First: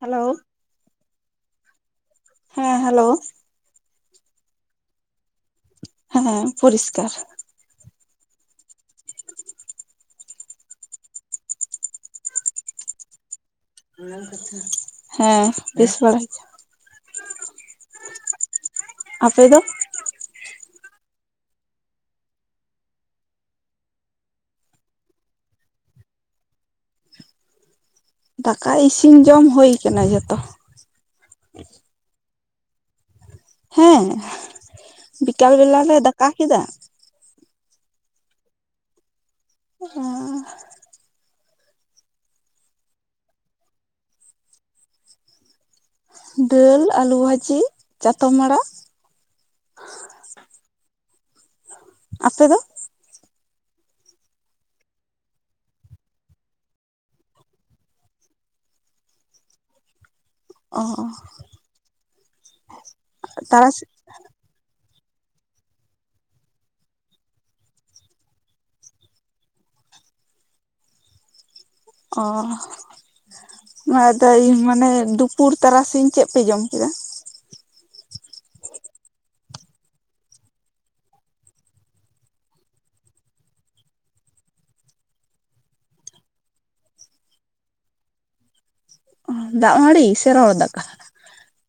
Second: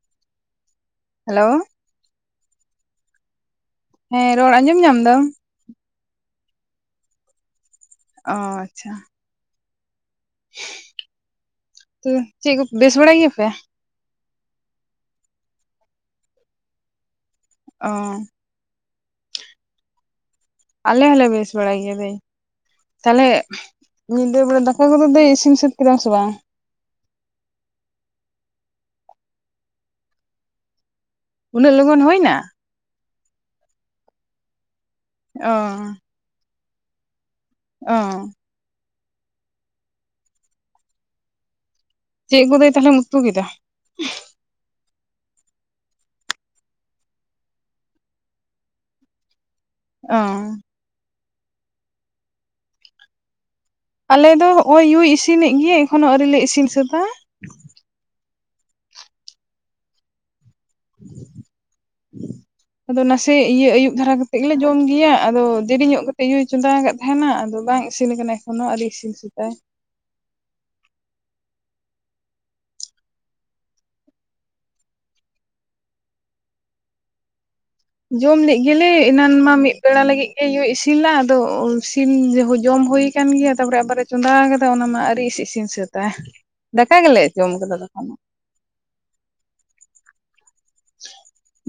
Hello hello ᱦᱮᱸ hello ᱦᱮᱸ ᱨᱚᱲ ᱟᱸᱡᱚᱢ ᱧᱟᱢ ᱫᱟᱢ ᱦᱮᱸ ᱯᱚᱨᱤᱥᱠᱟᱨ ᱚ ᱟᱪᱪᱷᱟ ᱛᱚ ᱪᱮᱫ ᱠᱚ ᱵᱮᱥ ᱵᱟᱲᱟ ᱜᱮᱭᱟᱯᱮ ᱦᱮᱸ ᱵᱮᱥ ᱵᱟᱲᱟ ᱜᱮ ᱚ ᱟᱯᱮ ᱫᱚ ᱟᱞᱮ ᱦᱚᱸᱞᱮ ᱵᱮᱥ ᱵᱟᱲᱟ ᱜᱮᱭᱟ ᱫᱟᱹᱭ ᱛᱟᱞᱦᱮ ᱧᱤᱫᱟᱹ ᱵᱮᱲᱟ ᱫᱟᱠᱟ ᱠᱚ ᱫᱚ ᱯᱮ ᱤᱥᱤᱱ ᱥᱟᱹᱛ ᱠᱮᱫᱟ ᱥᱮ ᱵᱟᱝ ᱫᱟᱠᱟ ᱤᱥᱤᱱ ᱡᱚᱢ ᱦᱩᱭ ᱟᱠᱟᱱᱟ ᱡᱚᱛᱚ ᱩᱱᱟᱹᱜ ᱞᱚᱜᱚᱱ ᱦᱳᱭᱱᱟ ᱦᱮᱸ ᱚ ᱵᱤᱠᱟᱞ ᱵᱮᱞᱟ ᱞᱮ ᱫᱟᱠᱟ ᱠᱮᱫᱟ ᱚ [unintelligible] ᱪᱮᱫ ᱠᱚ ᱫᱟᱹᱭ ᱛᱟᱦᱚᱞᱮᱢ ᱩᱛᱩ ᱠᱮᱫᱟ ᱰᱟᱹᱞ ᱟᱹᱞᱩ ᱵᱷᱟᱹᱡᱤ ᱪᱟᱛᱚᱢ ᱟᱲᱟᱜ ᱚ ᱟᱯᱮ ᱫᱚ ᱟᱞᱮ ᱫᱚ ᱦᱚᱸᱚᱜ ᱭᱩᱭ ᱤᱥᱤᱱᱮᱫ ᱜᱮᱭᱟ ᱮᱠᱷᱚᱱᱚ ᱟᱹᱣᱨᱤ ᱞᱮ ᱤᱥᱤᱱ ᱥᱟᱹᱛᱟ ᱚ ᱟᱫᱚ ᱱᱟᱥᱮ ᱤᱭᱟᱹ ᱛᱟᱨᱟᱥᱤ ᱟᱭᱩᱵ ᱫᱷᱟᱨᱟ ᱠᱟᱛᱮᱫ ᱜᱮᱞᱮ ᱡᱚᱢ ᱜᱮᱭᱟ ᱟᱫᱚ ᱫᱮᱨᱤᱧᱚᱜ ᱠᱟᱛᱮᱫ ᱭᱩᱭ ᱪᱚᱸᱫᱟ ᱠᱟᱜ ᱛᱟᱦᱮᱱᱟ ᱟᱫᱚ ᱵᱟᱝ ᱤᱥᱤᱱ ᱠᱟᱱᱟ ᱮᱠᱷᱚᱱ ᱦᱚᱸ ᱟᱣᱨᱤ ᱤᱥᱤᱱ ᱥᱟ. ᱛᱟᱭ ᱚ ᱟᱫᱚ ᱤᱧ ᱢᱟᱱᱮ ᱫᱩᱯᱩᱨ ᱛᱟᱨᱟᱥᱤᱧ ᱪᱮᱫ ᱯᱮ ᱡᱚᱢ ᱠᱮᱫᱟ ᱡᱚᱢ ᱞᱮᱜ ᱜᱮᱞᱮ ᱮᱱᱟᱱ ᱢᱟ ᱢᱤᱫ ᱵᱮᱲᱟ ᱞᱟᱹᱜᱤᱫ ᱜᱮ ᱭᱳᱭ ᱤᱥᱤᱱ ᱞᱟᱜ ᱟᱫᱚ ᱤᱥᱤᱱ ᱡᱚᱢ ᱦᱩᱭ ᱠᱟᱱ ᱜᱮᱭᱟ ᱛᱟᱨᱯᱚᱨᱮ ᱟᱵᱟᱨᱮ ᱪᱚᱸᱫᱟ ᱠᱟᱫᱟ ᱚᱱᱟ ᱢᱟ ᱟᱨᱤ ᱤᱥᱤ ᱤᱥᱤᱱ ᱥᱟᱹᱛᱟᱭ ᱫᱟᱠᱟ ᱜᱮᱞᱮ ᱡᱚᱢ ᱠᱟᱫᱟ ᱛᱚᱠᱷᱚᱱᱚᱜ ᱫᱟᱜ ᱢᱟᱹᱲᱤ ᱥᱮ ᱨᱚᱦᱚᱲ ᱫᱟᱠᱟ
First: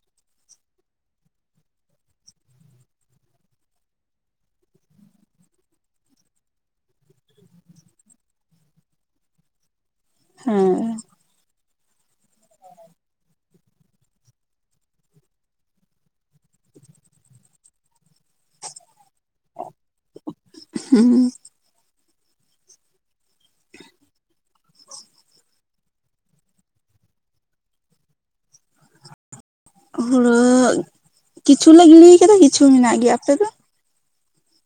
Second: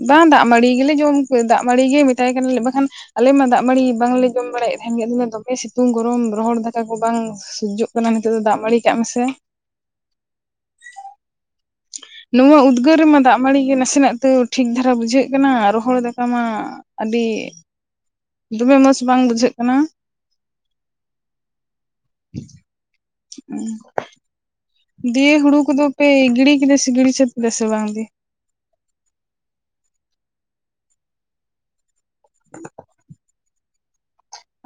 ᱵᱟᱝ ᱫᱟᱜ ᱢᱟᱹᱲᱤ ᱜᱮᱞᱮ ᱡᱚᱢ ᱫᱟᱜ ᱢᱟᱹᱲᱤ ᱜᱮ ᱢᱮᱛᱟᱭ ᱠᱟᱱᱟ ᱵᱟᱠᱷᱟᱱ ᱟᱞᱮ ᱢᱟ ᱫᱟᱜ ᱢᱟᱹᱲᱤ ᱵᱟᱝᱞᱮ ᱡᱚᱢ ᱵᱟᱲᱟᱭᱮᱫ ᱛᱟᱦᱮᱱ ᱜᱮ ᱟᱫᱚ ᱫᱚᱢᱮ ᱥᱤᱛᱩᱝ ᱜᱚᱨᱚᱢ ᱨᱚᱦᱚᱲ ᱫᱟᱠᱟ ᱠᱚ ᱵᱟᱝ ᱥᱳᱡᱳᱜ ᱠᱟᱱᱟ ᱱᱤᱛᱚᱜ ᱫᱚ ᱫᱟᱜ ᱢᱟᱹᱲᱤ ᱠᱟᱜ ᱢᱮᱥᱮ ᱦᱮᱸ ᱱᱚᱣᱟ ᱩᱫᱽᱜᱟᱹᱨ ᱨᱮᱢᱟ ᱫᱟᱜ ᱢᱟᱹᱲᱤ ᱜᱮ ᱱᱟᱥᱮᱱᱟᱜ ᱛᱟᱹᱣ ᱴᱷᱤᱠ ᱫᱷᱟᱨᱟ ᱵᱩᱡᱷᱟᱹᱜ ᱠᱟᱱᱟ ᱨᱚᱦᱚᱲ ᱫᱟᱠᱟ ᱢᱟ ᱟᱹᱰᱤ ᱫᱚᱢᱮ ᱢᱚᱪᱽ ᱵᱟᱝ ᱵᱩᱡᱷᱟᱹᱜ ᱠᱟᱱᱟ ᱦᱩᱸ ᱩᱸ ᱫᱤᱭᱮ ᱦᱩᱲᱩ ᱠᱚ ᱫᱚ ᱯᱮ ᱜᱤᱲᱤ ᱠᱮᱫᱟ ᱥᱮ ᱜᱤᱲᱤ ᱥᱟᱹᱛ ᱠᱮᱫᱟ ᱥᱮ ᱵᱟᱝ ᱜᱮᱼᱼ ᱦᱩᱲᱩ ᱠᱤᱪᱷᱩ ᱞᱮ ᱜᱤᱲᱤᱭ ᱠᱟᱫᱟ ᱠᱤᱪᱷᱩ ᱢᱮᱱᱟᱜ ᱜᱮᱭᱟ ᱟᱯᱮ ᱫᱚᱼᱼ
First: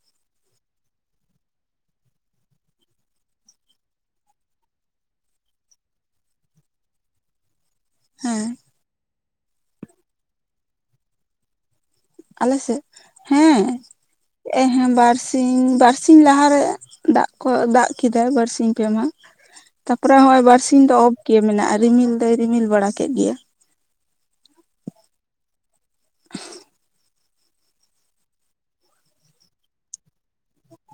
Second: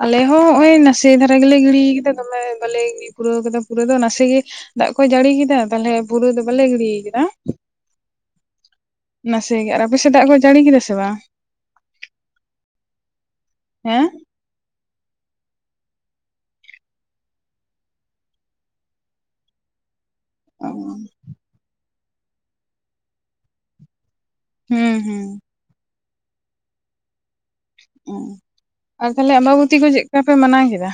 ᱟᱞᱮ ᱦᱚᱸ ᱦᱚᱸᱜ ᱚᱭ ᱱᱟᱥᱮ ᱫᱷᱟᱨᱟ ᱜᱮᱞᱮ ᱜᱤᱲᱤᱭ ᱠᱮᱫᱟ ᱫᱚᱢᱮ ᱵᱟᱞᱮ ᱯᱩᱨᱟᱹᱣ ᱠᱟᱫᱟ ᱯᱩᱨᱟᱹ ᱫᱚ ᱱᱟᱥᱮ ᱜᱮᱼᱼ ᱫᱟᱜ ᱠᱚᱭ ᱡᱟᱹᱲᱤ ᱠᱮᱫᱟ ᱛᱟᱞᱦᱮ ᱯᱩᱨᱟᱹ ᱫᱚ ᱵᱟᱞᱮ ᱜᱤᱲᱤᱭ ᱠᱮᱫᱟ᱾ ᱦᱮᱸ ᱱᱟᱥᱮ ᱜᱮ ᱟᱨ ᱟᱯᱮ ᱥᱮᱫ ᱫᱟᱜ ᱠᱚᱭ ᱡᱟᱹᱲᱤ ᱠᱮᱫᱟ ᱥᱮ ᱵᱟᱝ ᱟᱞᱮ ᱥᱮᱫ ᱦᱮᱸ ᱦᱮᱸ ᱵᱟᱨᱥᱤᱧ ᱵᱟᱨᱥᱤᱧ ᱞᱟᱦᱟ ᱨᱮᱼᱼ ᱫᱟᱜ ᱠᱚ ᱫᱟᱜ ᱠᱮᱫᱟᱭ ᱵᱟᱨᱥᱤᱧ ᱯᱮ ᱢᱟᱦᱟ ᱛᱟᱯᱚᱨᱮ ᱦᱚᱸᱜ ᱚᱭᱼᱼ ᱚ ᱵᱟᱨᱥᱤᱧ ᱫᱚ ᱚᱯ ᱜᱮ ᱢᱮᱱᱟᱜ-ᱟ ᱨᱤᱢᱤᱞ ᱫᱚᱭ ᱨᱤᱢᱤᱞ ᱵᱟᱲᱟ ᱠᱮᱫ ᱜᱮᱭᱟ᱾ ᱦᱩᱸ ᱦᱩᱸ ᱟᱨ ᱛᱟᱞᱮ ᱟᱢᱵᱟ ᱵᱚᱛᱤ ᱠᱚ ᱪᱮᱫ ᱠᱟ ᱯᱮ ᱢᱟᱱᱟᱣ ᱠᱮᱫᱟ?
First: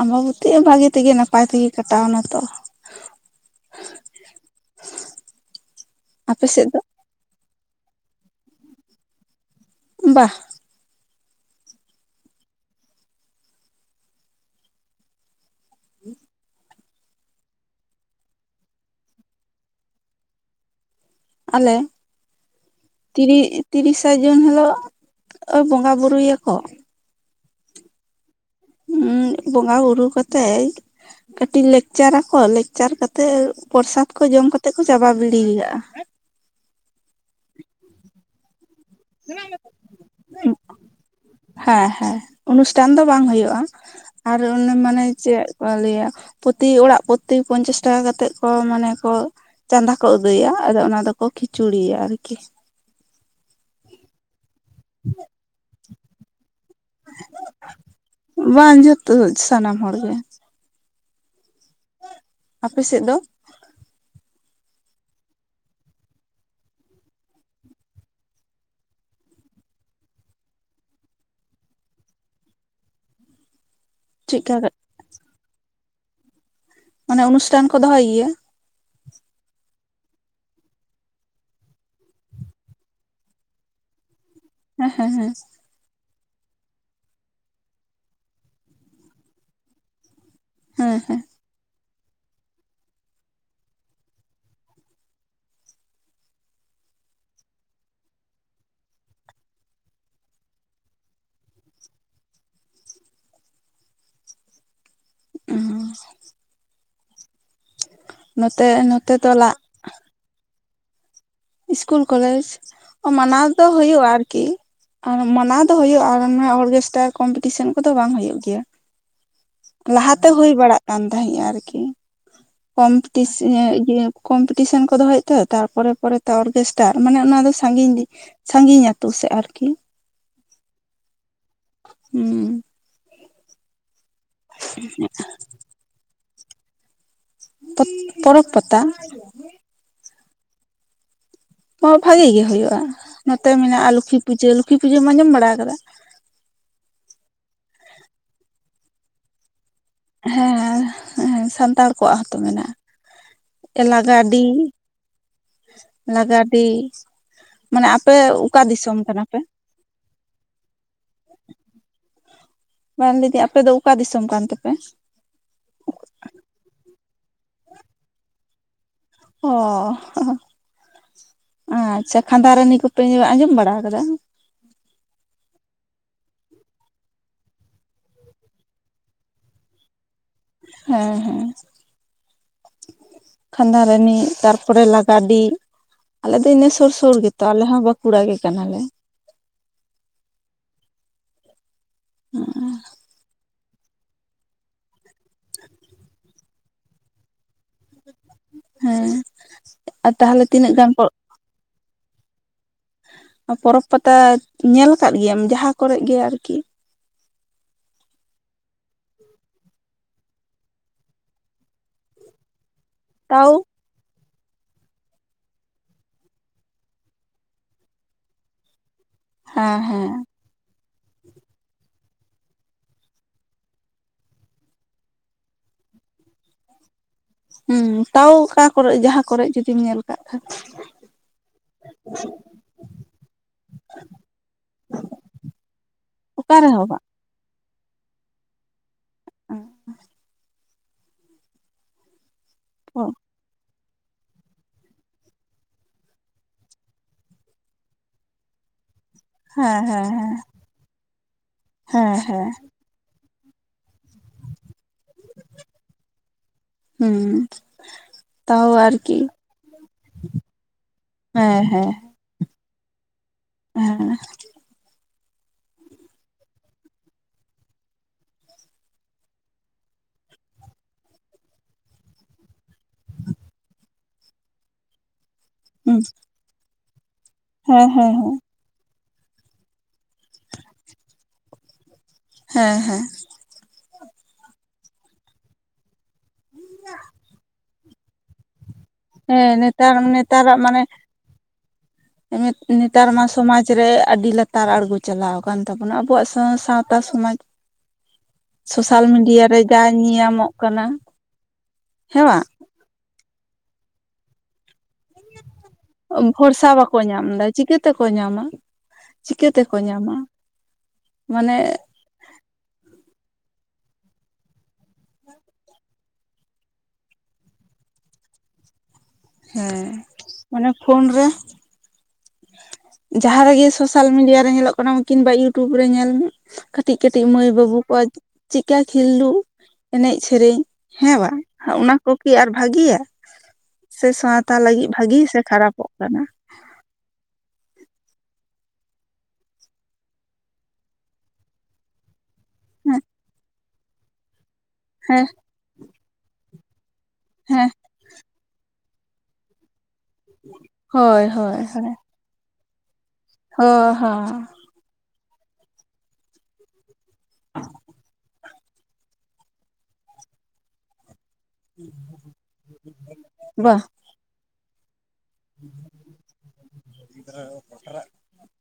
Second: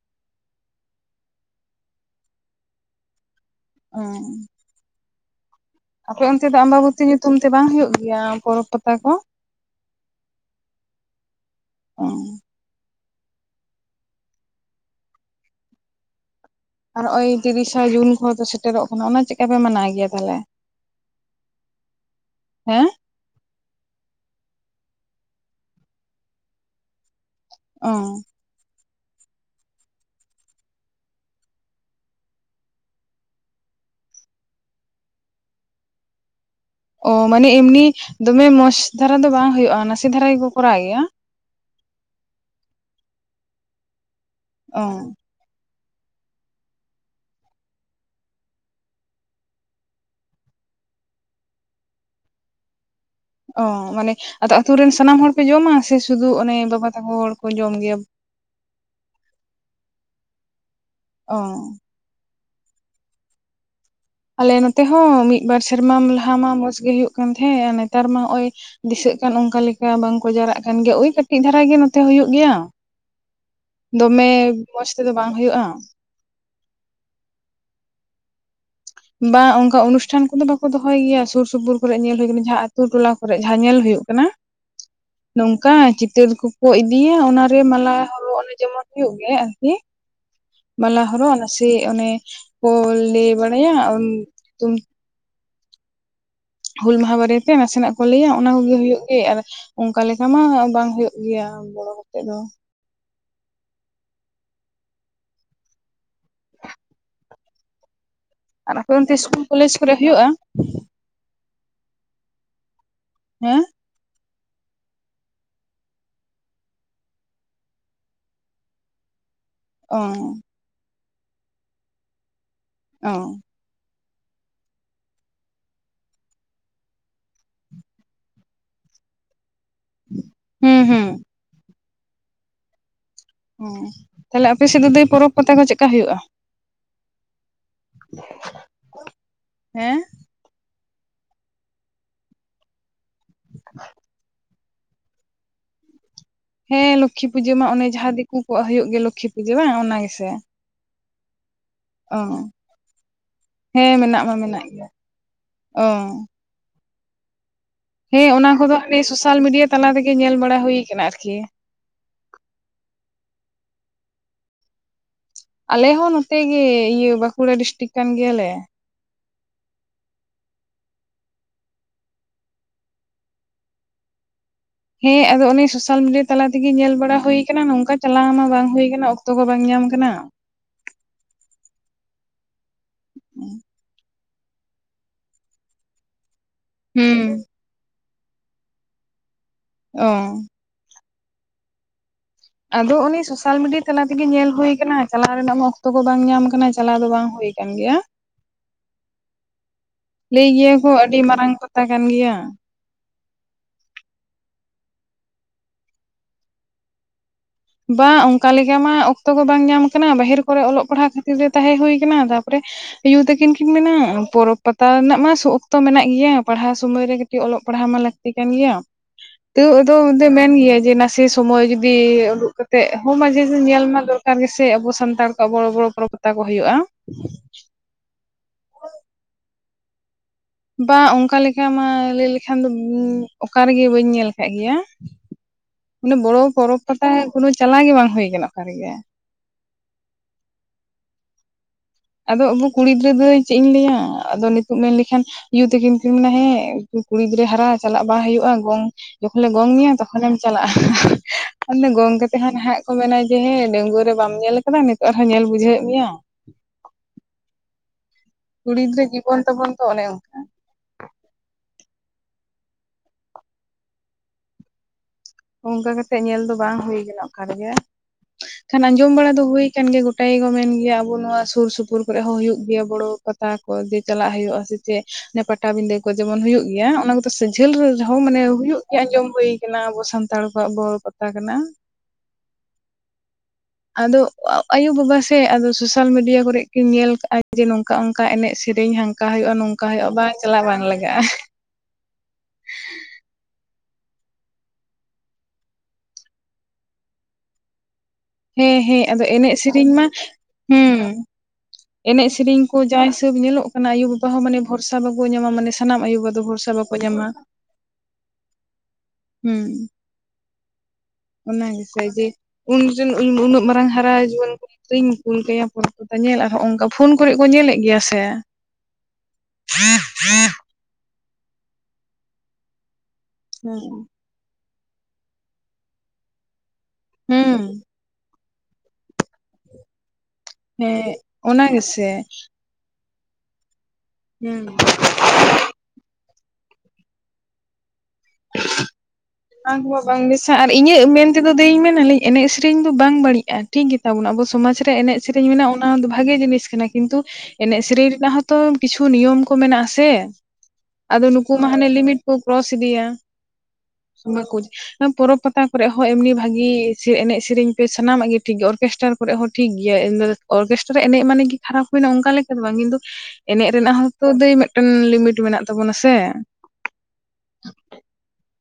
ᱟᱢᱵᱟ ᱵᱚᱛᱤ ᱵᱷᱟᱜᱤ ᱛᱮ ᱜᱮ ᱱᱟᱯᱟᱭ ᱛᱮᱜᱮ ᱠᱟᱴᱟᱣ ᱱᱟ ᱛᱚ᱾ ᱚᱸᱻ ᱟᱯᱮ ᱚᱱᱛᱮ ᱫᱚ ᱟᱢᱵᱟ ᱵᱚᱛᱤ ᱧᱩᱛᱩᱢ ᱛᱮ ᱵᱟᱝ ᱦᱩᱭᱩᱜ ᱜᱮᱭᱟ ᱯᱚᱨᱚᱵᱽ ᱯᱟᱛᱟ ᱠᱚᱼᱼ ᱵᱟᱜ ᱚ [inaudible] ᱟᱨ ᱦᱚᱸᱜ ᱚᱭ ᱛᱤᱨᱤᱥᱟ ᱡᱩᱱ ᱠᱚ ᱦᱚᱸ ᱛᱚ ᱥᱮᱴᱮᱨᱚᱜ ᱠᱟᱱᱟ ᱚᱱᱟ ᱪᱮᱜᱠᱟ ᱯᱮ ᱢᱟᱱᱟᱣ ᱜᱮᱭᱟ ᱛᱟᱦᱞᱮ ᱟᱞᱮ ᱦᱮᱸ ᱛᱤᱨᱤ ᱛᱤᱨᱤᱥᱟ ᱡᱩᱱ ᱦᱤᱞᱳᱜ ᱵᱚᱸᱜᱟ ᱵᱩᱨᱩ ᱭᱟ ᱠᱚ᱾ ᱚᱸᱻ ᱩᱸ ᱵᱚᱸᱜᱟ ᱵᱩᱨᱩ ᱠᱟᱛᱮᱭ ᱠᱟᱴᱤᱡ ᱞᱮᱠᱪᱟᱨ ᱟᱠᱚ ᱞᱮᱠᱪᱟᱨ ᱠᱟᱛᱮᱫ ᱯᱚᱨᱥᱟᱛ ᱠᱚ ᱡᱚᱢ ᱠᱟᱛᱮᱫ ᱠᱚ ᱪᱟᱵᱟ ᱜᱤᱲᱤ ᱠᱟᱜ-ᱟ ᱚ ᱢᱟᱱᱮ ᱮᱢᱱᱤ ᱫᱚᱢᱮ ᱢᱚᱸᱥ ᱫᱷᱟᱨᱟ ᱫᱚ ᱵᱟᱝ ᱦᱳᱭᱳᱜᱼᱟ ᱱᱟᱥᱮ ᱫᱷᱟᱨᱟ ᱜᱮ ᱠᱚ ᱠᱚᱨᱟᱣ ᱜᱮᱭᱟ ᱦᱮᱸ ᱦᱮᱸ ᱩᱱᱩᱥᱴᱟᱱ ᱫᱚ ᱵᱟᱝ ᱦᱩᱭᱩᱜ-ᱟ ᱟᱨ ᱚᱱᱮ ᱚ ᱢᱟᱱᱮ ᱪᱮᱫᱼᱼ ᱞᱟᱹᱭᱟ ᱯᱚᱛᱤ ᱚᱲᱟᱜ ᱯᱚᱛᱤ ᱯᱚᱧᱪᱟᱥ ᱴᱟᱠᱟ ᱠᱟᱛᱮᱫ ᱠᱚ ᱢᱟᱱᱮ ᱠᱚᱼᱼ ᱪᱟᱸᱫᱟ ᱠᱚ ᱟᱹᱫᱟᱹᱭᱟ ᱟᱫᱚ ᱚᱱᱟ ᱫᱚ ᱠᱚ ᱠᱷᱤᱪᱩᱲᱤᱭᱟ ᱟᱨᱠᱤ ᱚ ᱢᱟᱱᱮ ᱟᱫᱚ ᱟᱹᱛᱩ ᱨᱮᱱ ᱥᱟᱱᱟᱢ ᱦᱚᱲ ᱯᱮ ᱡᱚᱢᱟ ᱥᱮ ᱥᱩᱫᱩ ᱚᱱᱮ ᱵᱟᱵᱟ ᱛᱟᱠᱚ ᱦᱚᱲ ᱠᱚ ᱡᱚᱢ ᱜᱮᱭᱟ᱾ ᱵᱟᱝ ᱡᱚᱛᱚ ᱥᱟᱱᱟᱢ ᱦᱚᱲ ᱜᱮᱼᱼ ᱚ ᱟᱯᱮ ᱥᱮᱫ ᱫᱚᱼᱼ ᱟᱞᱮ ᱱᱚᱛᱮ ᱦᱚᱸ ᱢᱤᱜ ᱵᱟᱨ ᱥᱮᱨᱢᱟ ᱞᱟᱦᱟ ᱢᱟ ᱢᱚᱸᱡᱽ ᱜᱮ ᱦᱩᱭᱩᱜ ᱠᱟᱱ ᱛᱟᱦᱮᱸ ᱟᱨ ᱱᱮᱛᱟᱨ ᱢᱟ ᱱᱚᱜᱚᱭᱼᱼ ᱫᱤᱥᱟᱹᱜ ᱠᱟᱱ ᱚᱱᱠᱟ ᱞᱮᱠᱟ ᱵᱟᱝ ᱠᱚ ᱡᱟᱣᱨᱟᱜ ᱠᱟᱱ ᱜᱮ ᱳᱭ ᱠᱟᱹᱴᱤᱡ ᱫᱷᱟᱨᱟ ᱜᱮ ᱱᱚᱛᱮ ᱦᱩᱭᱩᱜ ᱜᱮᱭᱟ ᱫᱚᱢᱮ ᱪᱮᱫᱠᱟ ᱢᱚᱸᱡᱽ ᱛᱮ ᱫᱚ ᱵᱟᱝ ᱦᱩᱭᱩᱜᱼᱟ ᱢᱟᱱᱮ ᱚᱱᱩᱥᱴᱷᱟᱱ ᱠᱚ ᱫᱚᱦᱚᱭ ᱜᱮᱭᱟ᱾ ᱵᱟ ᱚᱱᱠᱟ ᱚᱱᱩᱥᱴᱷᱟᱱ ᱠᱚ ᱫᱚ ᱵᱟᱠᱚ ᱫᱚᱦᱚᱭ ᱜᱮᱭᱟ ᱥᱩᱨ ᱥᱩᱯᱩᱨ ᱠᱚ ᱨᱮ ᱧᱮᱞ ᱦᱩᱭ ᱠᱟᱱᱟ ᱡᱟᱸᱦᱟ ᱟᱹᱛᱩ ᱴᱚᱞᱟ ᱼᱼ ᱠᱚ ᱨᱮ ᱡᱟᱸᱦᱟ ᱧᱮᱞ ᱦᱩᱭᱩᱜ ᱠᱟᱱᱟ᱾ ᱦᱮᱸ ᱦᱮᱸ ᱦᱮᱸ ᱚᱱᱠᱟ ᱪᱤᱛᱟᱹᱨ ᱠᱚ ᱠᱚ ᱤᱫᱤᱭᱟ ᱚᱱᱟ ᱨᱮ ᱢᱟᱞᱟ ᱦᱚᱨᱚᱜ ᱚᱱᱮ ᱡᱮᱢᱚᱱ ᱦᱩᱭᱩᱜ ᱜᱮ ᱟᱨᱠᱤᱼᱼ ᱦᱮᱸ ᱢᱟᱞᱟ ᱦᱮᱸ ᱦᱚᱨᱚᱜ ᱱᱟᱥᱤ ᱚᱱᱮ ᱠᱚ ᱞᱟᱹᱭ ᱵᱟᱲᱟᱭᱟ [unintelligible] ᱦᱩᱞ ᱢᱟᱦᱟ ᱵᱟᱨᱮ ᱛᱮ ᱱᱟᱥᱮᱱᱟᱜ ᱠᱚ ᱞᱟᱹᱭᱟ ᱚᱱᱟ ᱠᱚ ᱜᱮ ᱦᱩᱭᱩᱜ ᱜᱮ ᱟᱨᱼᱼ ᱚᱱᱠᱟ ᱞᱮᱠᱟ ᱢᱟ ᱵᱟᱝ ᱦᱩᱭᱩᱜ ᱜᱮᱭᱟ ᱵᱚᱲᱚ ᱠᱟᱛᱮᱜ ᱫᱚᱼᱼ [inaudible] ᱱᱚᱛᱮ ᱟᱨ ᱟᱯᱮ ᱚᱱᱛᱮ ᱱᱚᱛᱮ ᱫᱚ ᱤᱥᱠᱩᱞ ᱞᱟᱜ ᱠᱚᱞᱮᱡᱽ ᱠᱚ ᱨᱮ ᱦᱩᱭᱩᱜᱼᱟ ᱤᱥᱠᱩᱞ ᱠᱚᱞᱮᱡᱽ ᱢᱟᱱᱟᱣ ᱦᱮᱸ ᱫᱚᱼᱼ ᱦᱳᱭᱳᱜᱼᱟ ᱟᱨᱠᱤ ᱟᱨ ᱢᱟᱱᱟᱣ ᱫᱚ ᱦᱳᱭᱳᱜ ᱟᱨ ᱚᱱᱟ ᱚᱨᱜᱮᱥᱴᱟᱨ ᱠᱚᱢᱯᱤᱴᱤᱥᱮᱱ ᱠᱚ ᱫᱚ ᱵᱟᱝ ᱦᱩᱭᱩᱜ ᱜᱮᱭᱟ᱾ ᱚ ᱞᱟᱦᱟ ᱛᱮ ᱦᱩᱭ ᱵᱟᱲᱟᱜ ᱠᱟᱱ ᱛᱟᱦᱮᱸᱜᱼᱟ ᱟᱨᱠᱤ ᱚ ᱠᱚᱢᱯᱤᱴᱤᱥ ᱤᱭᱟᱹᱼᱼ ᱠᱚᱢᱯᱤᱴᱤᱥᱮᱱ ᱠᱚ ᱫᱚᱦᱚᱭ ᱮᱫ ᱫᱚ ᱛᱟᱨᱯᱚᱨᱮ ᱯᱚᱨᱮ ᱛᱮ ᱚᱨᱜᱮᱥᱴᱟᱨ ᱢᱟᱱᱮ ᱚᱱᱟ ᱫᱚ ᱥᱟᱸᱜᱤᱧ ᱫᱤᱼᱼ ᱥᱟᱸᱜᱤᱧ ᱟᱹᱛᱩ ᱥᱮᱜ ᱟᱨᱠᱤᱼᱼ ᱦᱩᱸ ᱦᱩᱸ ᱾ ᱦᱩᱸ ᱾ ᱛᱟᱦᱞᱮ ᱟᱯᱮ ᱥᱮᱫ ᱫᱚ ᱫᱟᱹᱭ ᱯᱚᱨᱚᱵᱽ ᱯᱟᱛᱟ ᱠᱚ ᱪᱮᱫᱠᱟ ᱦᱩᱭᱩᱜᱼᱟ? ᱯᱚ ᱯᱚᱨᱚᱵ ᱯᱟᱛᱟ ᱾ ᱦᱮᱸ ᱾ ᱚ ᱵᱷᱟᱜᱤ ᱜᱮ ᱦᱩᱭᱩᱜᱼᱟ, ᱱᱚᱛᱮ ᱢᱮᱱᱟᱜᱼᱟ ᱞᱚᱠᱷᱤ ᱯᱩᱡᱟᱹ ᱞᱚᱠᱠᱷᱤ ᱯᱩᱡᱟᱹᱢ ᱟᱸᱡᱚᱢ ᱵᱟᱲᱟ ᱟᱠᱟᱫᱟ? ᱦᱮᱸ ᱞᱚᱠᱷᱤ ᱯᱩᱡᱟᱹ ᱢᱟ ᱚᱱᱮ ᱡᱟᱦᱟ ᱫᱤᱠᱩ ᱠᱚᱣᱟᱜ ᱦᱩᱭᱩᱜ ᱜᱮᱭᱟ ᱞᱚᱠᱠᱷᱤ ᱯᱩᱡᱟᱹ ᱢᱟ ᱚᱱᱟᱜᱮ ᱾ ᱦᱮᱸ ᱥᱟᱱᱛᱟᱲ ᱠᱚᱣᱟᱜ ᱚ ᱦᱚᱸᱛᱚ ᱢᱮᱱᱟᱜᱼᱟ ᱾ ᱦᱮᱸ ᱢᱮᱱᱟᱜ ᱢᱟ ᱞᱟᱜᱟᱰᱤ, ᱢᱮᱱᱟᱜ ᱜᱮᱭᱟ ᱚ ᱞᱟᱜᱟᱰᱤ ᱾ ᱢᱟᱱᱮ ᱟᱯᱮ ᱦᱮᱸ ᱚᱱᱟ ᱚᱠᱟ ᱠᱚᱫᱚ ᱫᱤᱥᱚᱢ ᱦᱟᱱᱮ ᱥᱳᱥᱟᱞ ᱠᱟᱱᱟᱯᱮ? ᱢᱤᱰᱤᱭᱟ ᱛᱟᱞᱟ ᱛᱮᱜᱮ ᱧᱮᱞ ᱵᱟᱲᱟ ᱦᱩᱭ ᱠᱟᱱᱟ ᱟᱨᱠᱤ ᱾ ᱢᱮᱱ ᱫᱟᱹᱧ ᱡᱮ ᱟᱯᱮ ᱫᱚ ᱚᱠᱟ ᱫᱤᱥᱚᱢ ᱠᱟᱱ ᱛᱮᱯᱮ? ᱟᱞᱮ ᱦᱚᱸ ᱱᱚᱛᱮ ᱜᱮ ᱤᱭᱟᱹ ᱵᱟᱠᱩᱲᱟ ᱰᱤᱥᱴᱤᱠ ᱠᱟᱱ ᱜᱮᱭᱟᱞᱮ ᱾ ᱚ ᱟᱪᱪᱷᱟ ᱠᱷᱟᱸᱫᱟᱨᱟᱱᱤ ᱠᱚᱯᱮ ᱟᱸᱡᱚᱢ ᱵᱟᱲᱟ ᱟᱠᱟᱫᱟ? ᱦᱮᱸ ᱟᱫᱚ ᱚᱱᱮ ᱥᱚᱥᱟᱞ ᱢᱤᱰᱤᱭᱟ ᱛᱟᱞᱟ ᱛᱮᱜᱮ ᱧᱮᱞ ᱵᱟᱲᱟ ᱦᱩᱭ ᱠᱟᱱᱟ ᱱᱚᱝᱠᱟ ᱪᱟᱞᱟᱣ ᱢᱟ ᱵᱟᱝ ᱦᱩᱭ ᱟᱠᱟᱱᱟ ᱚᱠᱛᱚ ᱠᱚ ᱵᱟᱝ ᱧᱟᱢ ᱠᱟᱱᱟ ᱾ ᱦᱮᱸ ᱦᱮᱸ ᱾ ᱠᱷᱟᱸᱫᱟᱨᱟᱱᱤ ᱛᱟᱨ ᱯᱚᱨᱮ ᱞᱟᱜᱟᱰᱤ, ᱟᱞᱮ ᱫᱚ ᱤᱱᱟᱹ ᱥᱩᱨ ᱥᱩᱨ ᱜᱮᱛᱚ ᱦᱩᱸ ᱟᱞᱮ ᱦᱚᱸ ᱵᱟᱠᱩᱲᱟ ᱜᱮ ᱠᱟᱱᱟᱞᱮ ᱾ ᱚ ᱾ ᱟᱫᱚ ᱩᱱᱤ ᱥᱚᱥᱟᱞ ᱢᱤᱰᱤᱭᱟ ᱛᱟᱞᱟ ᱛᱮᱜᱮ ᱧᱮᱞ ᱦᱩᱭ ᱠᱟᱱᱟ ᱪᱟᱞᱟᱣ ᱨᱮᱱᱟᱜ ᱚᱠᱛᱚ ᱠᱚ ᱵᱟᱝ ᱧᱟᱢ ᱟᱠᱟᱱᱟ ᱪᱟᱞᱟᱣ ᱫᱚ ᱵᱟᱝ ᱦᱩᱭ ᱠᱟᱱ ᱜᱮᱭᱟ ᱾ ᱦᱮᱸ ᱟᱨ ᱛᱟᱦᱚᱞᱮ ᱞᱟᱹᱭ ᱛᱤᱱᱟᱹᱜ ᱜᱮᱭᱟ ᱠᱚ ᱜᱟᱱ ᱯᱚᱨ ᱟᱹᱰᱤ ᱢᱟᱨᱟᱝ ᱯᱟᱛᱟ ᱠᱟᱱ ᱜᱮᱭᱟ ᱾ ᱯᱚᱨᱚᱵᱽ ᱯᱟᱛᱟ, ᱧᱮᱞ ᱟᱠᱟᱫ ᱜᱮᱭᱟᱢ ᱡᱟᱦᱟ ᱠᱚᱨᱮ ᱜᱮ ᱟᱨᱠᱤ? ᱵᱟᱝ ᱚᱱᱠᱟ ᱞᱮᱠᱟ ᱢᱟ ᱚᱠᱛᱚ ᱠᱚ ᱵᱟᱝ ᱧᱟᱢ ᱠᱟᱱᱟ ᱵᱟᱦᱮᱨ ᱠᱚᱨᱮ ᱚᱞᱚᱜ ᱯᱟᱲᱦᱟᱜ ᱠᱷᱟᱹᱛᱤᱨ ᱛᱮ ᱛᱟᱦᱮ ᱦᱩᱭ ᱠᱟᱱᱟ ᱛᱟᱨᱯᱚᱨᱮ, ᱟᱹᱭᱩ ᱛᱟᱹᱠᱤᱱ ᱛᱟᱣ ᱠᱤᱱ ᱢᱮᱱᱟ ᱯᱚᱨᱚᱵᱽ ᱯᱟᱛᱟ ᱨᱮᱱᱟᱜ ᱢᱟ ᱚᱠᱛᱚ ᱢᱮᱱᱟᱜ ᱜᱮᱭᱟ, ᱯᱟᱲᱦᱟ ᱥᱚᱢᱚᱭ ᱨᱮ ᱠᱟᱹᱴᱤᱡ ᱚᱞᱚᱜ ᱯᱟᱲᱦᱟᱣ ᱢᱟ ᱞᱟᱹᱠᱛᱤ ᱠᱟᱱ ᱜᱮᱭᱟ ᱾ ᱛᱟᱹᱣ ᱦᱮᱸ ᱟᱫᱚ ᱦᱮᱸ ᱢᱮᱱ ᱜᱮᱭᱟ ᱡᱮ ᱱᱟᱥᱮ ᱥᱚᱢᱚᱭ ᱡᱩᱫᱤ ᱠᱟᱛᱮᱫ ᱦᱚ ᱢᱟᱡᱷᱮ ᱡᱮ ᱧᱮᱞ ᱢᱟ ᱫᱚᱨᱠᱟᱨ ᱜᱮᱥᱮ ᱟᱵᱚ ᱥᱟᱱᱛᱟᱲ ᱠᱚᱣᱟᱜ ᱵᱚᱲᱚ ᱵᱚᱲᱚ ᱯᱚᱨᱚᱵᱽ ᱯᱟᱛᱟ ᱠᱚ ᱦᱩᱭᱩᱜᱼᱟ ᱾ ᱦᱩᱸ ᱛᱟᱣ ᱚᱠᱟ ᱠᱚᱨᱮ ᱡᱟᱦᱟ ᱠᱚᱨᱮ ᱡᱩᱫᱤᱢ ᱧᱮᱞ ᱠᱟᱜ ᱠᱷᱟᱱ ᱵᱟᱝ ᱚᱱᱠᱟ ᱞᱮᱠᱟ ᱢᱟ ᱞᱟᱹᱭ ᱞᱮᱠᱷᱟᱱ ᱫᱚ, ᱚᱠᱟ ᱨᱮᱜᱮ ᱵᱟᱹᱧ ᱧᱮᱞ ᱠᱟᱜ ᱜᱮᱭᱟ ᱾ ᱢᱟᱱᱮ ᱵᱚᱲᱚ ᱚᱠᱟ ᱯᱚᱨᱚᱵᱽ ᱨᱮᱦᱚᱸ ᱵᱟᱝ ᱯᱟᱛᱟ ᱠᱚᱱᱟ ᱪᱟᱞᱟ ᱜᱮ ᱵᱟᱝ ᱦᱩᱭ ᱠᱟᱱᱟ, ᱥᱟᱨᱤ ᱜᱮ ᱾ ᱚ ᱟᱫᱚ ᱟᱵᱚ ᱠᱩᱲᱤ ᱜᱤᱫᱽᱨᱟᱹ ᱫᱚ ᱪᱮᱜ ᱤᱧ ᱞᱟᱹᱭᱟ, ᱟᱫᱚ ᱱᱤ ᱢᱮᱱ ᱞᱮᱠᱷᱟᱱ ᱭᱩ ᱛᱟᱠᱤᱱ ᱠᱤᱱ ᱢᱮᱱᱟ ᱦᱮᱸ ᱠᱩᱲᱤ ᱜᱤᱫᱽᱨᱟᱹ ᱦᱟᱨᱟᱜᱼᱟ ᱪᱟᱞᱟᱜ ᱵᱟᱝ ᱦᱩᱭᱩᱜᱼᱟ ᱜᱚᱝ ᱡᱚᱠᱷᱚᱱ ᱞᱮ ᱜᱚᱝ ᱦᱮᱸ ᱢᱮᱭᱟ ᱦᱮᱸ ᱦᱮᱸ ᱛᱚᱠᱷᱚᱱᱮᱢ ᱪᱟᱞᱟᱜᱼᱟ, [unintelligible] ᱦᱮᱸ ᱜᱚᱝ ᱠᱟᱛᱮ ᱦᱮᱸ ᱦᱚᱸ ᱱᱟᱦᱟᱜ ᱠᱚ ᱢᱮᱱᱟ ᱡᱮ ᱦᱮᱸ ᱰᱟᱹᱝᱜᱟᱹᱣᱟᱹ ᱨᱮ ᱵᱟᱢ ᱧᱮᱞ ᱠᱟᱫᱟ ᱱᱤᱛᱚᱜ ᱦᱚᱸ ᱧᱮᱞ ᱵᱩᱡᱷᱟᱹᱣᱮᱫ ᱢᱮᱭᱟ? ᱦᱩᱸ ᱾ ᱠᱩᱲᱤ ᱜᱤᱫᱽᱨᱟᱹ ᱡᱤᱵᱚᱱ ᱛᱟᱵᱚᱱ ᱛᱚ ᱚᱱᱮ ᱚᱱᱠᱟ ᱾ ᱦᱮᱸ ᱦᱮᱸ ᱾ [unintelligible] ᱚᱱᱠᱟ ᱠᱟᱛᱮᱜ ᱧᱮᱞ ᱫᱚ ᱵᱟᱝ ᱦᱩᱭ ᱠᱟᱱᱟ ᱚᱠᱟᱨᱮᱜᱮ ᱾ ᱠᱷᱟᱱ ᱟᱸᱡᱚᱢ ᱵᱟᱲᱟ ᱫᱚ ᱦᱩᱭ ᱠᱟᱱ ᱜᱮᱭᱟ, ᱜᱚᱴᱟ ᱜᱮᱠᱚ ᱢᱮᱱ ᱜᱮᱭᱟ ᱟᱵᱚ ᱱᱚᱣᱟ ᱥᱩᱨ ᱥᱩᱯᱩᱨ ᱠᱚᱨᱮᱜ ᱦᱚᱸ ᱦᱩᱭᱩᱜ ᱜᱮᱭᱟ ᱵᱚᱲᱚ ᱯᱟᱛᱟ ᱠᱚ ᱡᱮ ᱪᱟᱞᱟᱜ ᱦᱩᱭᱩᱜᱼᱟ ᱪᱮ ᱡᱮ ᱚᱱᱮ ᱯᱟᱴᱟᱵᱤᱸᱫᱟᱹ ᱦᱩᱸ ᱠᱚ ᱡᱮᱢᱚᱱ ᱦᱩᱭᱩᱜ ᱜᱮᱭᱟ, ᱚᱱᱟ ᱠᱚᱫᱚ ᱥᱮ ᱡᱷᱟᱹᱞ ᱦᱮᱸ ᱦᱮᱸ ᱨᱮᱦᱚᱸ ᱢᱟᱱᱮ ᱦᱩᱭᱩᱜ ᱟᱸᱡᱚᱢ ᱦᱩᱭ ᱠᱟᱱᱟ ᱟᱵᱚ ᱥᱟᱱᱛᱟᱲ ᱠᱚᱣᱟᱜ ᱵᱚᱲᱚ ᱯᱟᱛᱟ ᱠᱟᱱᱟ ᱾ ᱦᱮᱸ ᱦᱮᱸ ᱾ ᱟᱫᱚ ᱟᱭᱩ ᱵᱟᱵᱟ ᱥᱮ ᱟᱫᱚ ᱥᱚᱥᱟᱞ ᱢᱤᱰᱤᱭᱟ ᱠᱚᱨᱮᱜ ᱠᱤᱱ ᱧᱮᱞ ᱠᱟᱜᱼᱟ ᱡᱮ ᱱᱚᱝ ᱠᱟ ᱚᱱᱠᱟ ᱮᱱᱮᱡ ᱥᱮᱨᱮᱧ ᱦᱟᱱᱠᱟ ᱦᱮᱸ ᱦᱩᱭᱩᱜᱼᱟ ᱱᱚᱝᱠᱟ ᱱᱮᱛᱟᱨ ᱦᱩᱭᱩᱜᱼᱟ ᱵᱟᱝ ᱱᱮᱛᱟᱨᱟᱜ ᱪᱟᱞᱟᱜ ᱢᱟᱱᱮ ᱵᱟᱝ ᱞᱟᱜᱟᱜᱼᱟ ᱾ ᱱᱮᱛᱟᱨ ᱢᱟ ᱥᱚᱢᱟᱡᱽ ᱨᱮ ᱟᱹᱰᱤ ᱞᱟᱛᱟᱨ ᱟᱬᱜᱚ ᱪᱟᱞᱟᱣ ᱠᱟᱱ ᱛᱟᱵᱚᱱᱟ ᱟᱵᱚᱣᱟᱜ ᱥᱟᱶ ᱥᱟᱶᱛᱟ ᱥᱚᱢᱟᱡᱽ ᱾ [inaudible] ᱦᱮᱸ ᱦᱮᱸ ᱟᱫᱚ ᱮᱱᱮᱡ ᱡᱟ ᱥᱮᱨᱮᱧ ᱢᱟ, ᱧᱮᱧᱟᱢᱚᱜ ᱠᱟᱱᱟ ᱦᱩᱸ ᱦᱮᱸ ᱮᱱᱮᱡ ᱵᱟᱝ ᱥᱮᱨᱮᱧ ᱡᱟ ᱦᱤᱥᱟᱹᱵ ᱧᱮᱞᱚᱜ ᱠᱟᱱᱟ ᱟᱭᱩ ᱵᱟᱵᱟ ᱦᱚᱸ ᱢᱟᱱᱮ ᱵᱷᱚᱨᱥᱟ ᱵᱟᱠᱚ ᱧᱟᱢᱟ ᱢᱟᱱᱮ ᱥᱟᱱᱟᱢ ᱟᱭᱩ ᱵᱟᱵᱟ ᱫᱚ ᱵᱷᱚᱨᱥᱟ ᱵᱟᱠᱚ ᱧᱟᱢᱟ ᱾ ᱪᱤᱠᱟᱹ ᱛᱮ ᱠᱚ ᱧᱟᱢᱟ? ᱢᱟᱱᱮ ᱚᱱᱟ ᱜᱮ ᱥᱮ ᱡᱮ ᱩᱱ ᱨᱮᱱ ᱩᱱᱟᱹᱜ ᱢᱟᱨᱟᱝ ᱦᱟᱨᱟ ᱡᱩᱣᱟᱹᱱ ᱜᱤᱫᱽᱨᱟᱹᱧ ᱠᱩᱞ ᱠᱟᱭᱟ ᱯᱚᱨᱚᱵ ᱯᱟᱛᱟ ᱧᱮᱞ ᱟᱨ ᱦᱚᱸᱜ ᱚᱱᱠᱟ ᱯᱷᱩᱱ ᱠᱚ ᱨᱮ ᱠᱚ ᱧᱮᱞᱮᱜ ᱜᱮᱭᱟ ᱥᱮ ᱾ ᱦᱮᱸ ᱚᱱᱟ ᱯᱷᱳᱱ ᱨᱮ ᱡᱟᱦᱟᱸ ᱨᱮ ᱜᱮ ᱥᱳᱥᱟᱞ ᱢᱤᱰᱤᱭᱟ ᱨᱮ ᱧᱮᱞᱚᱜ ᱠᱟᱱᱟ ᱠᱤᱝᱵᱟ ᱤᱭᱩᱴᱩᱵᱽ ᱨᱮ ᱧᱮᱞ ᱢᱮ ᱠᱟᱹᱴᱤᱡ ᱠᱟᱹᱴᱤᱡ ᱢᱟᱹᱭ ᱵᱟᱹᱵᱩ ᱦᱩᱸ ᱠᱚ ᱪᱮᱜᱠᱟ ᱠᱷᱤᱞᱰᱩ ᱮᱱᱮᱡ ᱥᱮᱨᱮᱧ ᱦᱮᱸ ᱵᱟᱝ ᱚᱱᱟ ᱠᱚ ᱠᱤ ᱟᱨ ᱵᱷᱟᱹᱜᱤᱭᱟ? ᱥᱮ ᱥᱟᱶᱛᱟ ᱦᱩᱸ ᱞᱟᱹᱜᱤᱫ ᱵᱷᱹᱟᱜᱤ ᱥᱮ ᱠᱷᱟᱨᱟᱯᱚᱜ ᱠᱟᱱᱟ? ᱵᱟᱝ ᱵᱟᱝ ᱵᱮᱥᱟ ᱟᱨ ᱤᱧᱟᱹᱜ ᱢᱮᱱ ᱛᱮ ᱫᱚ ᱫᱟᱹᱭ ᱤᱧ ᱢᱮᱱᱟ ᱞᱟᱹᱭ ᱮᱱᱮᱡ ᱥᱮᱨᱮᱧ ᱫᱚ ᱦᱮᱸ ᱵᱟᱝ ᱵᱟᱹᱲᱤᱡᱼᱟ ᱾ ᱴᱷᱤᱠ ᱜᱮᱛᱟ ᱵᱚᱱᱟ ᱟᱵᱚ ᱥᱚᱢᱟᱡᱽ ᱨᱮ ᱮᱱᱮᱡ ᱦᱮᱸ ᱥᱮᱨᱮᱧ ᱢᱮᱱᱟᱜᱼᱟ ᱚᱱᱟ ᱫᱚ ᱵᱷᱟᱜᱮ ᱡᱤᱱᱤᱥ ᱠᱟᱱᱟ ᱠᱤᱱᱛᱩ ᱦᱮᱸ ᱮᱱᱮᱡ ᱥᱮᱨᱮᱧ ᱨᱮᱱᱟᱜ ᱦᱚᱸ ᱛᱚ ᱠᱤᱪᱷᱩ ᱱᱤᱭᱚᱢ ᱠᱚ ᱢᱮᱱᱟᱜᱼᱟ ᱥᱮ ᱦᱳᱭ ᱟᱫᱚ ᱱᱩᱠᱩ ᱢᱟ ᱦᱟᱱᱮ ᱞᱤᱢᱤᱴ ᱠᱚ ᱠᱨᱚᱥ ᱤᱫᱤᱭᱟ ᱾ ᱦᱚ [unintelligible] ᱯᱚᱨᱚᱵᱽ ᱯᱟᱛᱟ ᱠᱚᱨᱮᱜ ᱦᱚᱸ ᱮᱢᱱᱤ ᱵᱷᱟᱹᱜᱤ ᱥᱮ ᱮᱱᱮᱡ ᱥᱮᱨᱮᱧ ᱯᱮ ᱥᱟᱱᱟᱢᱟᱜ ᱜᱮ ᱴᱷᱤᱠ ᱜᱮᱭᱟ ᱚᱨᱠᱮᱥᱴᱟᱨ ᱠᱚᱨᱮᱜ ᱦᱚᱸ ᱴᱷᱤᱠ ᱜᱮᱭᱟ [unintelligible] ᱚᱨᱜᱮᱥᱴᱟᱨ ᱨᱮ ᱮᱱᱮᱡ ᱢᱟᱱᱮ ᱜᱤ ᱠᱷᱟᱨᱟᱯ ᱦᱩᱭᱱᱟ ᱚᱱᱠᱟ ᱞᱮᱠᱟ ᱫᱚ ᱵᱟᱝ ᱠᱤᱱᱛᱩ ᱮᱱᱮᱡ ᱵᱟ ᱨᱮᱱᱟᱜ ᱦᱚᱸ ᱛᱚ ᱫᱟᱹᱭ ᱢᱤᱫᱴᱮᱱ ᱞᱤᱢᱤᱴ ᱢᱮᱱᱟᱜ ᱛᱟᱵᱚᱱᱟ ᱥᱮ ᱾ [unintelligible]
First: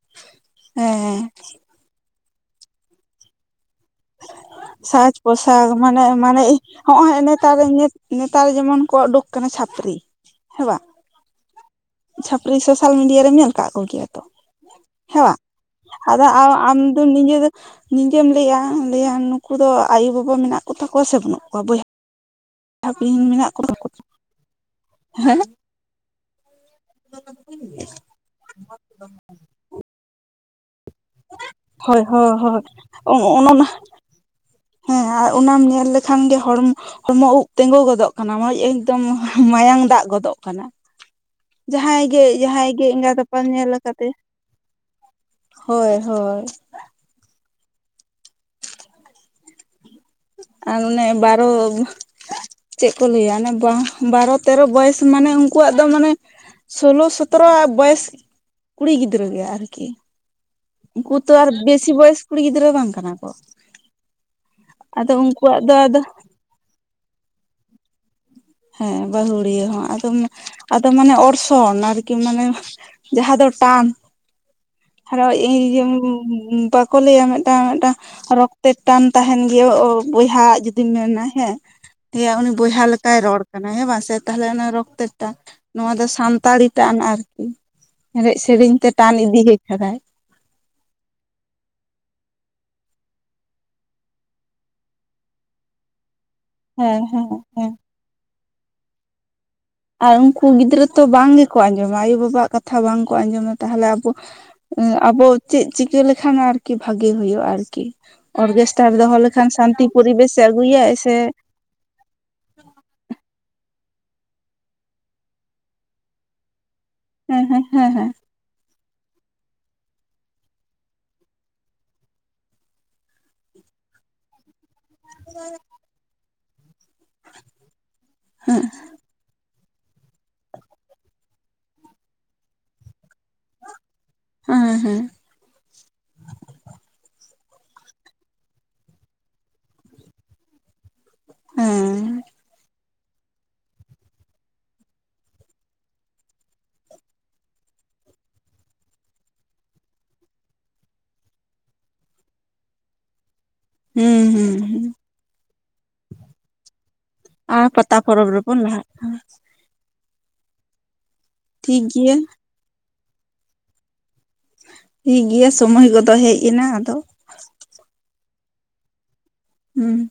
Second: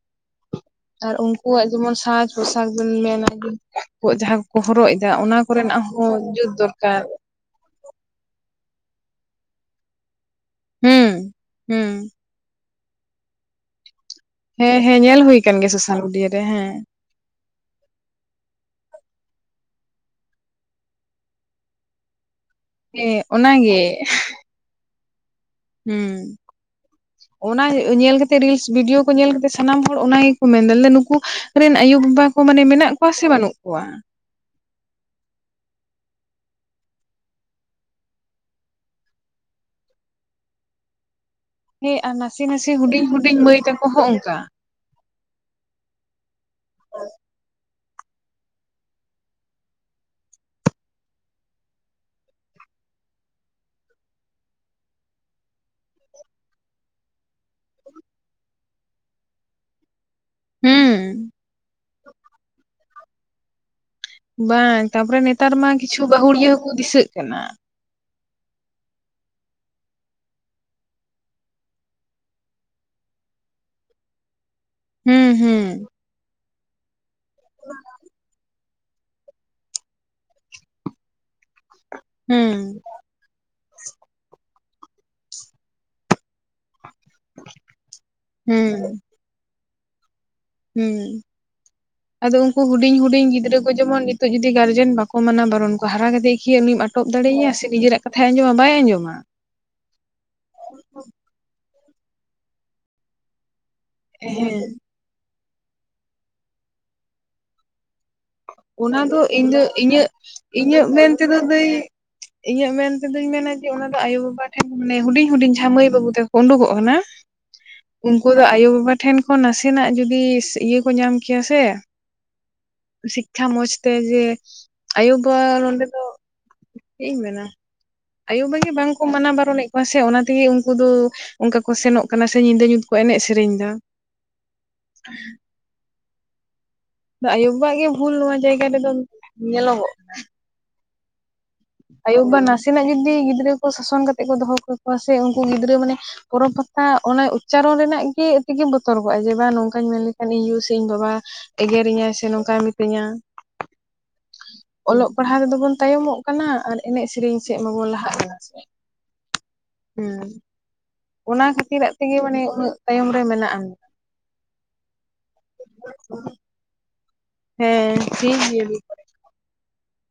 ᱟᱨ ᱦᱮᱸ ᱩᱱᱠᱩᱣᱟᱜ ᱡᱮᱢᱚᱱ ᱥᱟᱡᱽ ᱯᱳᱥᱟᱠ ᱵᱮᱱ ᱢᱮᱱᱟ‌ ᱵᱤᱱ ᱩᱱᱠᱩ ᱡᱟᱦᱟᱸ ᱠᱚ ᱠᱚ ᱦᱚᱨᱚᱜ ᱮᱫᱟ ᱥᱟᱡᱽ ᱚᱱᱟ ᱠᱚ ᱯᱳᱥᱟᱠ ᱨᱮᱱᱟᱜ ᱢᱟᱱᱮ ᱦᱚᱸ ᱢᱟᱱᱮ ᱡᱩᱛ ᱫᱚᱨᱠᱟᱨ ᱾ ᱦᱚᱜᱼᱚᱭ ᱱᱮᱛᱟᱨ ᱫᱚ ᱱᱮᱛᱟᱨ ᱡᱮᱢᱚᱱ ᱠᱚ ᱩᱰᱩᱠ ᱠᱟᱱᱟ ᱪᱷᱟᱹᱯᱨᱤ ᱾ ᱦᱮᱸ ᱵᱟᱝ? ᱦᱩᱸ ᱦᱮᱸ ᱾ ᱪᱷᱟᱹᱯᱨᱤ ᱥᱳᱥᱟᱞ ᱢᱤᱰᱤᱭᱟ ᱨᱮᱢ ᱧᱮᱞ ᱠᱟᱜ ᱠᱚ ᱜᱮᱭᱟ? ᱦᱮᱸ ᱦᱮᱸ ᱧᱮᱞ ᱦᱩᱭ ᱠᱟᱱ ᱜᱮ ᱥᱳᱥᱟᱞ ᱟᱫᱚ ᱢᱤᱰᱤᱭᱟ ᱨᱮ ᱦᱮᱸ ᱟᱢ ᱾ ᱱᱤᱡᱮ ᱫᱚ ᱱᱤᱡᱮᱢ ᱞᱟᱹᱭᱟ ᱞᱟᱹᱭᱟᱢ ᱱᱩᱠᱩ ᱫᱚ ᱟᱭᱩ ᱵᱟᱵᱟ ᱢᱮᱱᱟᱜ ᱠᱚᱛᱟ ᱠᱚᱣᱟ ᱥᱮ ᱵᱟᱹᱱᱩᱜ ᱠᱚᱣᱟ ᱵᱚᱭᱦᱟ ᱦᱮᱸ ᱚᱱᱟᱜᱮ [unintelligible] ᱦᱩᱸ ᱚᱱᱟ ᱧᱮᱞ ᱠᱟᱛᱮᱜ ᱨᱤᱞᱥ ᱵᱷᱤᱰᱭᱳ ᱠᱚ ᱧᱮᱞ ᱠᱟᱛᱮ ᱥᱟᱱᱟᱢ ᱦᱚᱲ ᱚᱱᱟ ᱜᱮ ᱠᱚ ᱢᱮᱱ ᱫᱟ ᱱᱩᱠᱩ ᱨᱮᱱ ᱟᱭᱩ ᱦᱳᱭ ᱵᱟᱵᱟ ᱦᱳᱭ ᱠᱚ ᱦᱳᱭ ᱢᱟᱱᱮ ᱢᱮᱱᱟᱜ ᱠᱚᱣᱟ ᱥᱮ ᱵᱟᱹᱱᱩᱜ ᱚᱱ ᱠᱚᱣᱟ? ᱦᱮᱸ ᱟᱨ ᱚᱱᱟᱢ ᱧᱮᱞ ᱞᱮᱠᱷᱟᱱ ᱜᱮ ᱦᱚᱲᱢᱚ ᱦᱚᱲᱢᱚ ᱩᱵ ᱛᱮᱜᱳ ᱜᱚᱫᱚᱜ ᱠᱟᱱᱟ [unintelligible] ᱮᱠᱫᱚᱢ ᱢᱟᱭᱟᱝ ᱫᱟᱜ ᱜᱚᱫᱚᱜ ᱠᱟᱱᱟ ᱾ ᱦᱮᱸ ᱡᱟᱦᱟᱸᱭ ᱟᱨ ᱜᱮ ᱱᱟᱥᱮ ᱡᱟᱦᱟᱸᱭ ᱱᱟᱥᱮ ᱜᱮ ᱦᱩᱰᱤᱧ ᱮᱸᱜᱟᱛ ᱦᱩᱰᱤᱧ ᱟᱯᱟᱛ ᱢᱟᱹᱭ ᱧᱮᱞ ᱛᱟᱠᱚ ᱠᱟᱛᱮ ᱦᱚᱸ ᱚᱱᱠᱟ ᱦᱳᱭ ᱦᱳᱭ ᱟᱨ ᱚᱱᱮ ᱵᱟᱨᱚᱼᱼ ᱪᱮᱫ ᱠᱚ ᱞᱟᱹᱭᱟ ᱚᱱᱮ [unintelligible] ᱵᱟᱨᱚ ᱛᱮᱨᱚ ᱵᱚᱭᱚᱥ ᱢᱟᱱᱮ ᱩᱱᱠᱩᱣᱟᱜ ᱫᱚ ᱢᱟᱱᱮᱼᱼ ᱥᱳᱞᱳ ᱥᱚᱛᱨᱚ ᱵᱚᱭᱮᱥ ᱠᱩᱲᱤ ᱜᱤᱫᱽᱨᱟᱹ ᱜᱮ ᱟᱨᱠᱤᱼᱼ ᱩᱱᱠᱩ ᱦᱩᱸ ᱛᱚ ᱟᱨ ᱵᱮᱥᱤ ᱵᱚᱭᱮᱥ ᱠᱩᱲᱤ ᱜᱤᱫᱽᱨᱟᱹ ᱵᱟᱝ ᱠᱟᱱᱟ ᱠᱚ᱾ ᱵᱟᱝ ᱟᱫᱚ ᱛᱟᱯᱚᱨᱮ ᱱᱮᱛᱟᱨ ᱩᱱᱠᱩᱣᱟᱜ ᱢᱟ ᱫᱚ ᱟᱫᱚ ᱠᱤᱪᱷᱩ ᱵᱟᱹᱦᱩᱲᱤᱭᱟᱹ ᱦᱚᱸ ᱠᱚ ᱫᱤᱥᱟᱹᱜ ᱠᱟᱱᱟ᱾ ᱦᱮᱸ ᱵᱟᱹᱦᱩᱲᱤᱭᱟᱹ ᱦᱚᱸ ᱟᱫᱚ ᱟᱫᱚ ᱢᱟᱱᱮ ᱚᱨᱥᱚᱝ ᱟᱨᱠᱤ ᱢᱟᱱᱮᱼᱼ ᱡᱟᱦᱟᱸ ᱫᱚ ᱴᱟᱱᱼᱼ ᱟᱨ ᱦᱩᱸ ᱦᱩᱸ [unintelligible] ᱵᱟᱠᱚ ᱞᱟᱹᱭᱟ ᱢᱤᱫᱴᱟᱝ ᱢᱤᱫᱴᱟᱝ ᱨᱚᱼᱼ ᱛᱮ ᱴᱟᱱ ᱛᱟᱦᱮᱱ ᱜᱮᱭᱟ ᱳ ᱵᱚᱭᱦᱟ ᱡᱩᱫᱤᱢ ᱢᱮᱱᱟ ᱦᱮᱸ ᱩᱱᱤ ᱦᱩᱸ ᱵᱚᱭᱦᱟ ᱞᱮᱠᱟᱭ ᱨᱚᱲᱼᱼ ᱠᱟᱱᱟ ᱦᱮᱸ ᱵᱟᱝ ᱥᱮ ᱛᱟᱦᱚᱞᱮ ᱚᱱᱟ ᱨᱚᱠᱛᱚᱴᱟᱱ ᱱᱚᱣᱟ ᱫᱚ ᱥᱟᱱᱛᱟᱲᱤᱼᱼ ᱴᱟᱱ ᱟᱨᱠᱤ ᱮᱱᱮᱡ ᱦᱩᱸ ᱥᱮᱨᱮᱧ ᱛᱮ ᱴᱟᱱ ᱤᱫᱤᱭᱮ ᱟᱠᱟᱫᱟᱭ᱾ ᱦᱩᱸ ᱟᱫᱚ ᱩᱱᱠᱩ ᱦᱩᱰᱤᱧ ᱦᱩᱰᱤᱧ ᱜᱤᱫᱽᱨᱟᱹ ᱠᱚ ᱡᱮᱢᱚᱱ ᱱᱤᱛᱚᱜ ᱡᱚᱫᱤ ᱜᱟᱨᱡᱮᱱ ᱵᱟᱠᱚ ᱢᱟᱱᱟ ᱵᱟᱨᱚᱱ ᱠᱩᱭᱟ ᱩᱱᱠᱩ ᱦᱟᱨᱟ ᱠᱟᱛᱮᱼᱼ ᱤᱭᱟᱹ ᱩᱱᱤᱢ ᱦᱮᱸ ᱟᱴᱚᱠ ᱦᱮᱸ ᱫᱟᱲᱮᱭᱮᱭᱟ ᱥᱮ ᱦᱮᱸ ᱱᱤᱡᱮᱨᱟᱜ ᱠᱟᱛᱷᱟᱭ ᱟᱸᱡᱚᱢᱟ ᱵᱟᱭ ᱟᱸᱡᱚᱢᱟ᱾ ᱟᱨ ᱩᱱᱠᱩ ᱜᱤᱫᱽᱨᱟᱹ ᱛᱚ ᱵᱟᱝ ᱜᱮ ᱠᱚ ᱟᱸᱡᱚᱢᱟ ᱟᱭᱩᱼᱵᱟᱵᱟᱣᱟᱜ ᱠᱟᱛᱷᱟ ᱵᱟᱝ ᱠᱚ ᱟᱸᱡᱚᱢᱟ ᱛᱟᱦᱚᱞᱮᱼᱼ ᱦᱮᱸ [unintelligible] ᱟᱵᱚ ᱪᱮᱫ ᱪᱤᱠᱟᱹ ᱞᱮᱠᱷᱟᱱ ᱟᱨᱠᱤ ᱵᱷᱟᱜᱤ ᱦᱩᱭᱩᱜᱼᱟ ᱟᱨᱠᱤ ᱚᱨᱜᱮᱥᱴᱟᱨ ᱚᱱᱟ ᱫᱚᱦᱚ ᱫᱚ ᱞᱮᱠᱷᱟᱱ ᱤᱧ ᱫᱚ ᱥᱟᱱᱛᱤ ᱤᱧᱟᱹᱜ ᱯᱚᱨᱤᱵᱮᱥᱮ ᱤᱧᱟᱹᱜ ᱟᱹᱜᱩᱭᱟᱭ ᱥᱮᱼᱼ [unintelligible] ᱤᱧᱟᱹᱜ ᱢᱮᱱᱛᱮᱫᱚᱧ ᱢᱮᱱᱟ ᱡᱮ ᱚᱱᱟ ᱫᱚ ᱟᱭᱳ ᱵᱟᱵᱟ ᱴᱷᱮᱱ ᱢᱟᱱᱮ ᱦᱩᱰᱤᱧ ᱦᱩᱰᱤᱧ ᱡᱟᱦᱟᱸᱭ ᱢᱟᱹᱭ ᱵᱟᱹᱵᱩ ᱛᱮᱠᱚ ᱩᱰᱩᱠᱚᱜ ᱠᱟᱱᱟ, ᱦᱮᱸ ᱦᱮᱸ ᱦᱮᱸ ᱦᱮᱸ, ᱩᱱᱠᱩ ᱫᱚ ᱟᱭᱳᱼ ᱵᱟᱵᱟ ᱴᱷᱮᱱ ᱠᱷᱚᱱ ᱱᱟᱥᱮᱱᱟᱜ ᱡᱩᱫᱤ ᱤᱭᱟᱹ ᱠᱚ ᱧᱟᱢ ᱠᱮᱭᱟ ᱥᱮ ᱥᱤᱠᱠᱷᱟ ᱢᱚᱸᱡᱽᱛᱮ ᱡᱮ ᱟᱭᱩ-ᱵᱟᱵᱟ ᱱᱚᱸᱰᱮ ᱫᱚ ᱪᱮᱫ ᱤᱧ ᱢᱮᱱᱟ ᱟᱭᱳ-ᱵᱟᱵᱟ ᱜᱤ ᱵᱟᱝᱠᱚ ᱢᱟᱱᱟ ᱵᱟᱨᱚᱱᱮᱫ ᱠᱚᱣᱟ ᱥᱮ ᱚᱱᱟ ᱛᱮᱜᱮ ᱩᱱᱠᱩ ᱫᱚ ᱚᱱᱠᱟ ᱠᱚ ᱥᱮᱱᱚᱜ ᱠᱟᱱᱟ ᱥᱮ ᱧᱤᱫᱟᱹ ᱧᱩᱛ ᱠᱚ ᱮᱱᱮᱡ ᱥᱮᱨᱮᱧ ᱮᱫᱟ᱾ ᱦᱮᱸ ᱦᱮᱸ ᱦᱮᱸ ᱦᱮᱸ ᱟᱭᱩ-ᱵᱟᱵᱟ ᱜᱮ ᱵᱷᱩᱞ ᱱᱚᱣᱟ ᱡᱟᱭᱜᱟ ᱨᱮᱫᱚ ᱧᱮᱞᱚᱜᱚᱜᱼᱟ ᱟᱭᱳ-ᱵᱟᱵᱟ ᱱᱟᱥᱮ ᱱᱟᱜ ᱡᱩᱫᱤ ᱜᱤᱫᱽᱨᱟᱹ ᱠᱚ ᱥᱟᱥᱚᱱ ᱠᱟᱛᱮᱫ ᱠᱚ ᱫᱚᱦᱚ ᱠᱟᱠᱚᱣᱟ ᱥᱮ ᱩᱱᱠᱩ ᱜᱤᱫᱽᱨᱟᱹ ᱢᱟᱱᱮ ᱯᱚᱨᱚᱵᱽ ᱯᱟᱛᱟ ᱚᱱᱟ ᱩᱪᱪᱟᱨᱚᱱ ᱨᱮᱱᱟᱜ ᱜᱮ ᱛᱮᱜᱮ ᱵᱚᱛᱚᱨ ᱠᱚᱚᱜᱼᱟ ᱡᱮ ᱵᱟᱝ ᱱᱚᱝᱠᱟᱧ ᱢᱮᱱ ᱞᱮᱠᱷᱟᱱ ᱤᱧ ᱭᱩ ᱥᱮ ᱤᱧ ᱵᱟᱵᱟ ᱮᱜᱮᱨᱤᱧᱟᱭ ᱥᱮ ᱱᱚᱝᱠᱟᱭ ᱢᱤᱛᱟᱹᱧᱟ᱾ ᱦᱩᱸ ᱦᱩᱸ ᱦᱩᱸ ᱚᱞᱚᱜ ᱯᱟᱲᱦᱟᱜ ᱨᱮᱫᱚ ᱵᱚᱱ ᱛᱟᱭᱚᱢᱚᱜ ᱠᱟᱱᱟ ᱟᱨ ᱮᱱᱮᱡ ᱥᱮᱨᱮᱧ ᱥᱮᱫ ᱟᱨ ᱢᱟᱵᱚᱱ ᱯᱟᱛᱟ ᱯᱚᱨᱚᱵᱽ ᱨᱮᱵᱚᱱ ᱞᱟᱦᱟᱜ ᱠᱟᱱᱟ᱾ ᱦᱮᱸ ᱚᱱᱟ ᱴᱷᱤᱠ ᱠᱷᱟᱹᱛᱤᱨᱟᱜ ᱜᱮᱭᱟ ᱛᱮᱜᱮ ᱢᱟᱱᱮ ᱩᱱᱟᱹᱜ ᱛᱟᱭᱚᱢ ᱨᱮ ᱢᱮᱱᱟᱜ ᱴᱷᱤᱠ ᱜᱮᱭᱟ ᱥᱚᱢᱚᱭ ᱠᱚᱫᱚ ᱦᱮᱡ ᱮᱱᱟ ᱟᱫᱚ ᱦᱮᱸ ᱴᱷᱤᱠ ᱜᱮᱭᱟ᱾ ᱦᱩᱸ